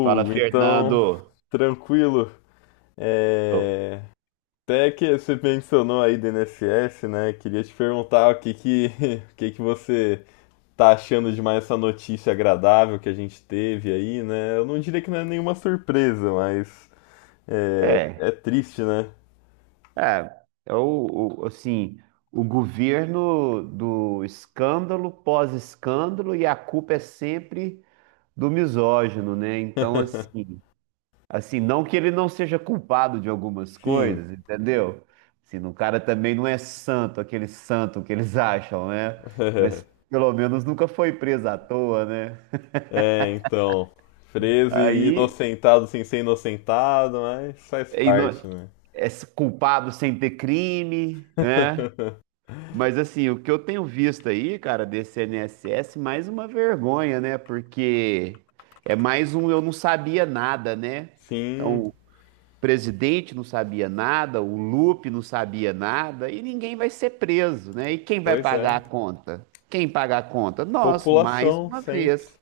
Fala, então, Fernando. tranquilo. É... Até que você mencionou aí do INSS, né? Queria te perguntar o que que você tá achando de mais essa notícia agradável que a gente teve aí, né? Eu não diria que não é nenhuma surpresa, mas é, É, é triste, né? é o, assim, o governo do escândalo, pós-escândalo, e a culpa é sempre do misógino, né? Então, assim, assim, não que ele não seja culpado de algumas Sim. coisas, entendeu? Assim, o cara também não é santo, aquele santo que eles acham, né? Mas pelo menos nunca foi preso à toa, né? É, então, preso e Aí, inocentado sem ser inocentado, mas faz e parte, não- né? é culpado sem ter crime, né? Mas assim, o que eu tenho visto aí, cara, desse INSS, mais uma vergonha, né? Porque é mais um eu não sabia nada, né? Sim, Então, o presidente não sabia nada, o Lupe não sabia nada, e ninguém vai ser preso, né? E quem vai pois pagar a é. conta? Quem pagar a conta? Nós, mais População, uma sempre. vez.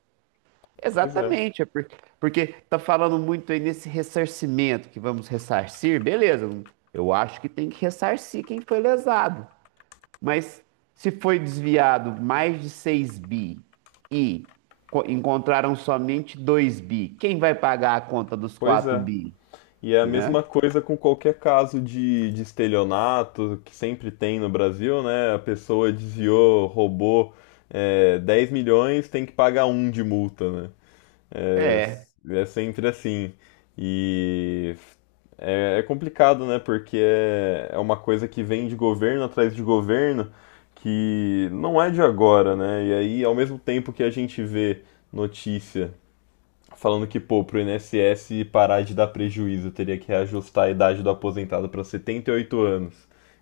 Pois é, Exatamente, é porque, porque tá falando muito aí nesse ressarcimento, que vamos ressarcir, beleza, eu acho que tem que ressarcir quem foi lesado. Mas se foi desviado mais de 6 bi e encontraram somente 2 bi, quem vai pagar a conta dos pois quatro é. bi? E é a Né? mesma coisa com qualquer caso de estelionato que sempre tem no Brasil, né? A pessoa desviou, roubou 10 milhões, tem que pagar um de multa, né? É, É, é sempre assim. E é complicado, né? Porque é uma coisa que vem de governo atrás de governo que não é de agora, né? E aí, ao mesmo tempo que a gente vê notícia falando que, pô, pro INSS parar de dar prejuízo, teria que reajustar a idade do aposentado para 78 anos.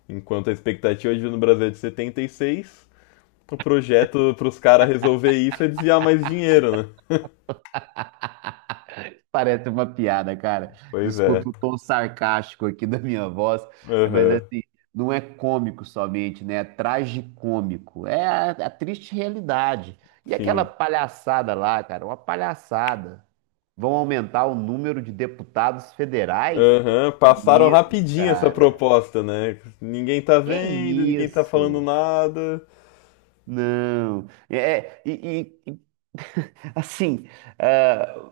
Enquanto a expectativa de vida no Brasil é de 76. O projeto para os caras resolver isso é desviar mais dinheiro, né? parece uma piada, cara. Pois é. Desculpe o tom sarcástico aqui da minha voz, mas Aham. assim, não é cômico somente, né? É tragicômico. É a triste realidade. E aquela Sim. palhaçada lá, cara, uma palhaçada. Vão aumentar o número de deputados federais? Que é Aham. Passaram isso, rapidinho essa cara? proposta, né? Ninguém tá Que vendo, ninguém tá falando isso? nada. Não. E assim, ah,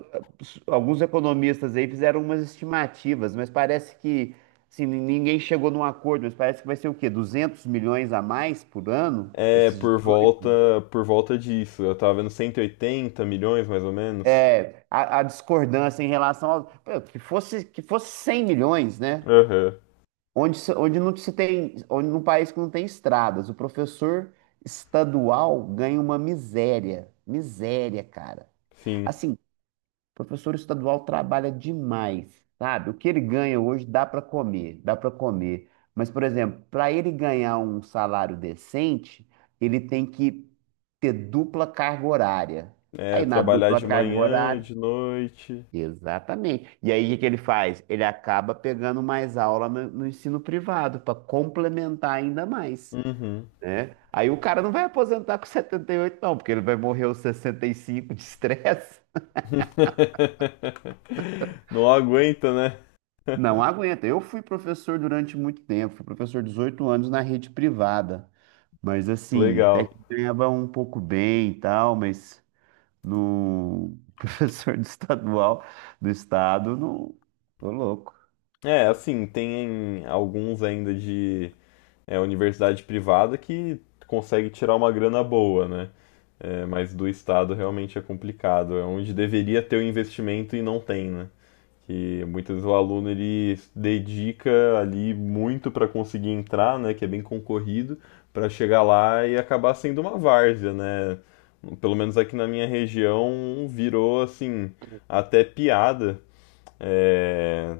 alguns economistas aí fizeram umas estimativas, mas parece que assim, ninguém chegou num acordo, mas parece que vai ser o quê? 200 milhões a mais por ano? É, Esses por volta, 18? por volta disso. Eu tava vendo 180 milhões, mais ou menos. É, a discordância em relação ao. Pô, que fosse, que fosse 100 milhões, né? Aham. Onde, onde não se tem, onde num país que não tem estradas, o professor estadual ganha uma miséria, miséria, cara. Sim. Assim, o professor estadual trabalha demais, sabe? O que ele ganha hoje dá para comer, dá para comer. Mas, por exemplo, para ele ganhar um salário decente, ele tem que ter dupla carga horária. É, Aí na trabalhar dupla de carga manhã, horária, de noite. exatamente. E aí, o que que ele faz? Ele acaba pegando mais aula no, no ensino privado para complementar ainda mais, Uhum. né? Aí o cara não vai aposentar com 78 não, porque ele vai morrer aos 65 de estresse. Não aguenta, né? Não aguenta. Eu fui professor durante muito tempo, fui professor 18 anos na rede privada. Mas Que assim, até legal. que ganhava um pouco bem e tal, mas no professor do estadual do estado, não, tô louco. É, assim, tem alguns ainda de universidade privada que consegue tirar uma grana boa, né? É, mas do Estado realmente é complicado. É onde deveria ter o investimento e não tem, né? Que muitas vezes o aluno ele dedica ali muito para conseguir entrar, né, que é bem concorrido, para chegar lá e acabar sendo uma várzea, né? Pelo menos aqui na minha região virou assim até piada é,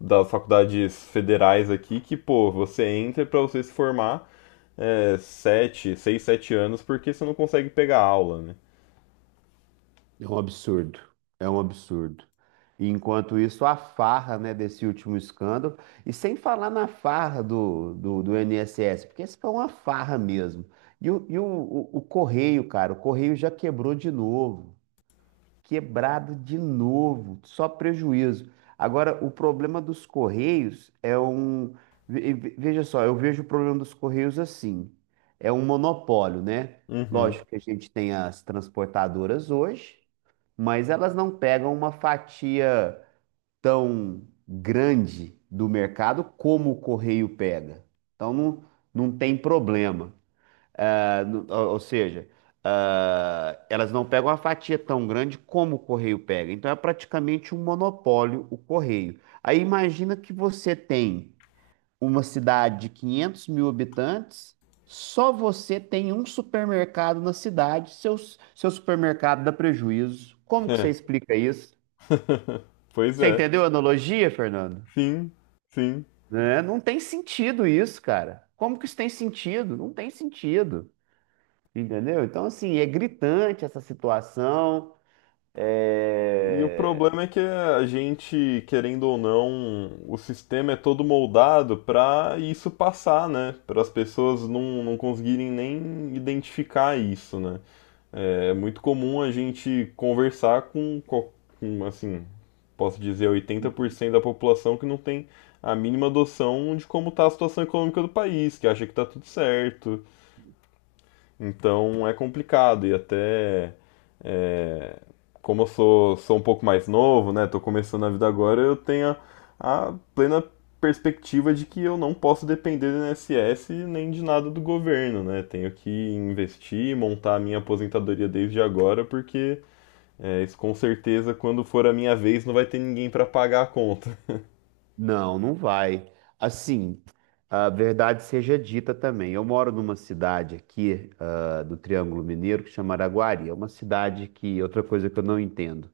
das faculdades federais aqui que pô você entra para você se formar seis, sete anos porque você não consegue pegar aula, né? É um absurdo, é um absurdo. E enquanto isso, a farra, né, desse último escândalo, e sem falar na farra do INSS, porque isso foi uma farra mesmo. E o Correio, cara, o Correio já quebrou de novo, quebrado de novo, só prejuízo. Agora, o problema dos Correios é um. Veja só, eu vejo o problema dos Correios assim: é um monopólio, né? Uhum. Lógico que a gente tem as transportadoras hoje mas elas não pegam uma fatia tão grande do mercado como o Correio pega. Então não, não tem problema. Ah, ou seja, ah, elas não pegam uma fatia tão grande como o Correio pega. Então é praticamente um monopólio o Correio. Aí imagina que você tem uma cidade de 500 mil habitantes, só você tem um supermercado na cidade, seu, seu supermercado dá prejuízo. Como que você É. explica isso? pois Você é. entendeu a analogia, Fernando? Sim, sim. Né? Não tem sentido isso, cara. Como que isso tem sentido? Não tem sentido. Entendeu? Então, assim, é gritante essa situação. E o É, problema é que a gente, querendo ou não, o sistema é todo moldado para isso passar, né? Para as pessoas não conseguirem nem identificar isso, né? É muito comum a gente com, assim, posso dizer, 80% da população que não tem a mínima noção de como está a situação econômica do país, que acha que está tudo certo, então é complicado e até é, como eu sou um pouco mais novo, né? Tô começando a vida agora, eu tenho a plena perspectiva de que eu não posso depender do INSS nem de nada do governo, né? Tenho que investir, montar a minha aposentadoria desde agora, porque isso com certeza quando for a minha vez não vai ter ninguém para pagar a conta. não, não vai. Assim, a verdade seja dita também. Eu moro numa cidade aqui, do Triângulo Mineiro que chama Araguari. É uma cidade que, outra coisa que eu não entendo,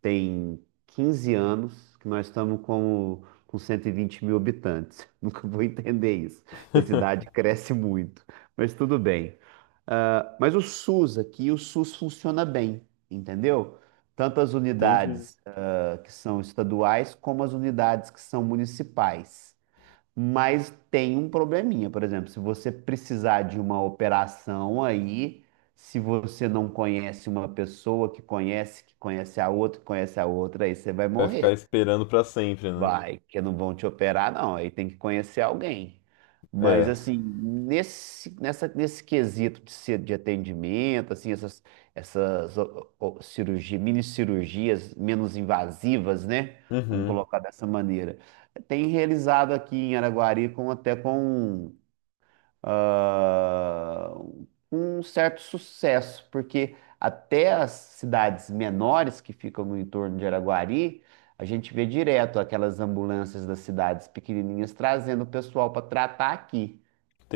tem 15 anos que nós estamos com 120 mil habitantes. Nunca vou entender isso. A cidade cresce muito, mas tudo bem. Ah, mas o SUS aqui, o SUS funciona bem, entendeu? Tantas Entendi. unidades que são estaduais, como as unidades que são municipais. Mas tem um probleminha, por exemplo, se você precisar de uma operação aí, se você não conhece uma pessoa que conhece a outra, que conhece a outra, aí você vai Vai ficar morrer. esperando para sempre, né? Vai, que não vão te operar, não. Aí tem que conhecer alguém. Mas, É. assim, nesse, nessa, nesse quesito de, de atendimento, assim, essas, essas ó, ó, cirurgia, mini cirurgias menos invasivas, né? Vamos Uhum. colocar dessa maneira. Tem realizado aqui em Araguari com, até com ah, um certo sucesso, porque até as cidades menores que ficam no entorno de Araguari, a gente vê direto aquelas ambulâncias das cidades pequenininhas trazendo o pessoal para tratar aqui,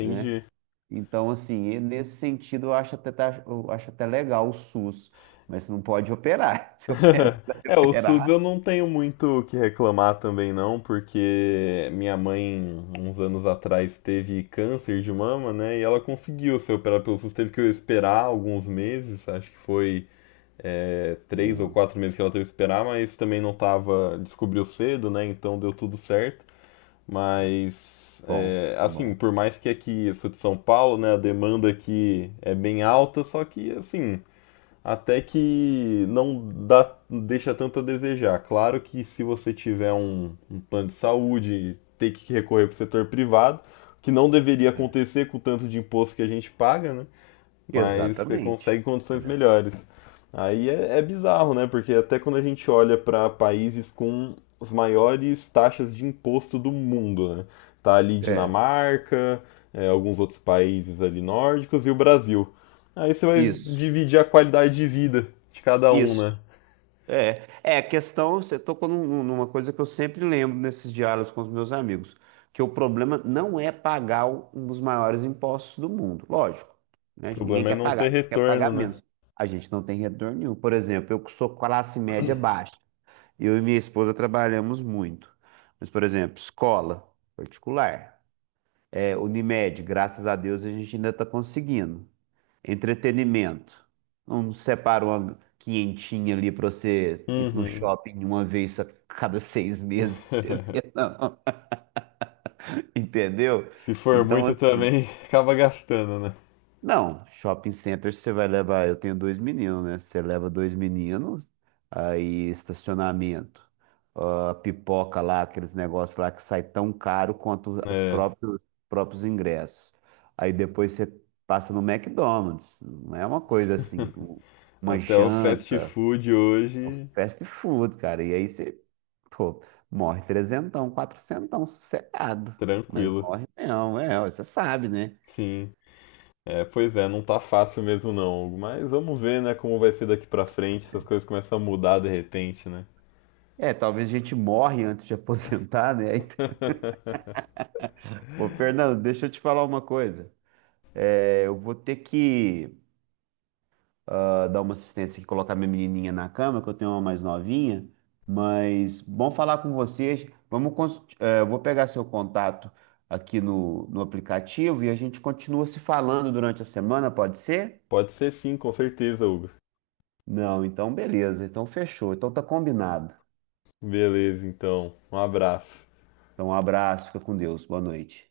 né? Então, assim, e nesse sentido, eu acho até, eu acho até legal o SUS, mas não pode operar. Se opera- É, o SUS operar, eu não tenho muito o que reclamar também não, porque minha mãe, uns anos atrás, teve câncer de mama, né? E ela conseguiu ser operada pelo SUS, teve que esperar alguns meses, acho que foi três ou não, quatro meses que ela teve que esperar, mas também não tava, descobriu cedo, né? Então deu tudo certo. não. Mas, Bom, é, que assim, bom. por mais que aqui eu sou de São Paulo, né? A demanda aqui é bem alta, só que, assim até que não dá, deixa tanto a desejar. Claro que se você tiver um plano de saúde, ter que recorrer para o setor privado, que não deveria É. acontecer com o tanto de imposto que a gente paga, né? Mas você Exatamente. consegue condições É. melhores. Aí é bizarro, né? Porque até quando a gente olha para países com as maiores taxas de imposto do mundo, né? Tá ali É, Dinamarca, é, alguns outros países ali nórdicos e o Brasil. Aí você vai isso, dividir a qualidade de vida de cada um, né? isso. É, é a questão, você tocou numa coisa que eu sempre lembro nesses diálogos com os meus amigos, que o problema não é pagar um dos maiores impostos do mundo, lógico, O né? Ninguém problema é quer não pagar, a ter gente quer retorno, pagar né? menos. A gente não tem retorno nenhum. Por exemplo, eu que sou classe média baixa, eu e minha esposa trabalhamos muito. Mas, por exemplo, escola particular, é, Unimed, graças a Deus a gente ainda está conseguindo. Entretenimento. Não separa uma quinhentinha ali pra você ir no Uhum. shopping uma vez a cada 6 meses pra você ver, não. Entendeu? Se for Então, muito assim, também, acaba gastando, né? não, shopping center você vai levar. Eu tenho dois meninos, né? Você leva dois meninos, aí estacionamento, ah, pipoca lá, aqueles negócios lá que sai tão caro quanto os É, próprios, próprios ingressos. Aí depois você passa no McDonald's, não é uma coisa assim, uma até o fast janta, food é um hoje, fast food, cara. E aí você, pô, morre trezentão, quatrocentão, sossegado. Mas tranquilo. morre não, é, você sabe, né? Sim. É, pois é, não tá fácil mesmo não, Hugo. Mas vamos ver, né, como vai ser daqui pra frente, se as coisas começam a mudar de repente, né? É, talvez a gente morre antes de aposentar, né? Aí- Ô, Fernando, deixa eu te falar uma coisa. É, eu vou ter que dar uma assistência aqui, colocar minha menininha na cama, que eu tenho uma mais novinha. Mas bom falar com vocês. Vamos, eu vou pegar seu contato aqui no, no aplicativo e a gente continua se falando durante a semana, pode ser? Pode ser sim, com certeza, Hugo. Não, então beleza. Então fechou. Então tá combinado. Beleza, então. Um abraço. Então um abraço, fica com Deus. Boa noite.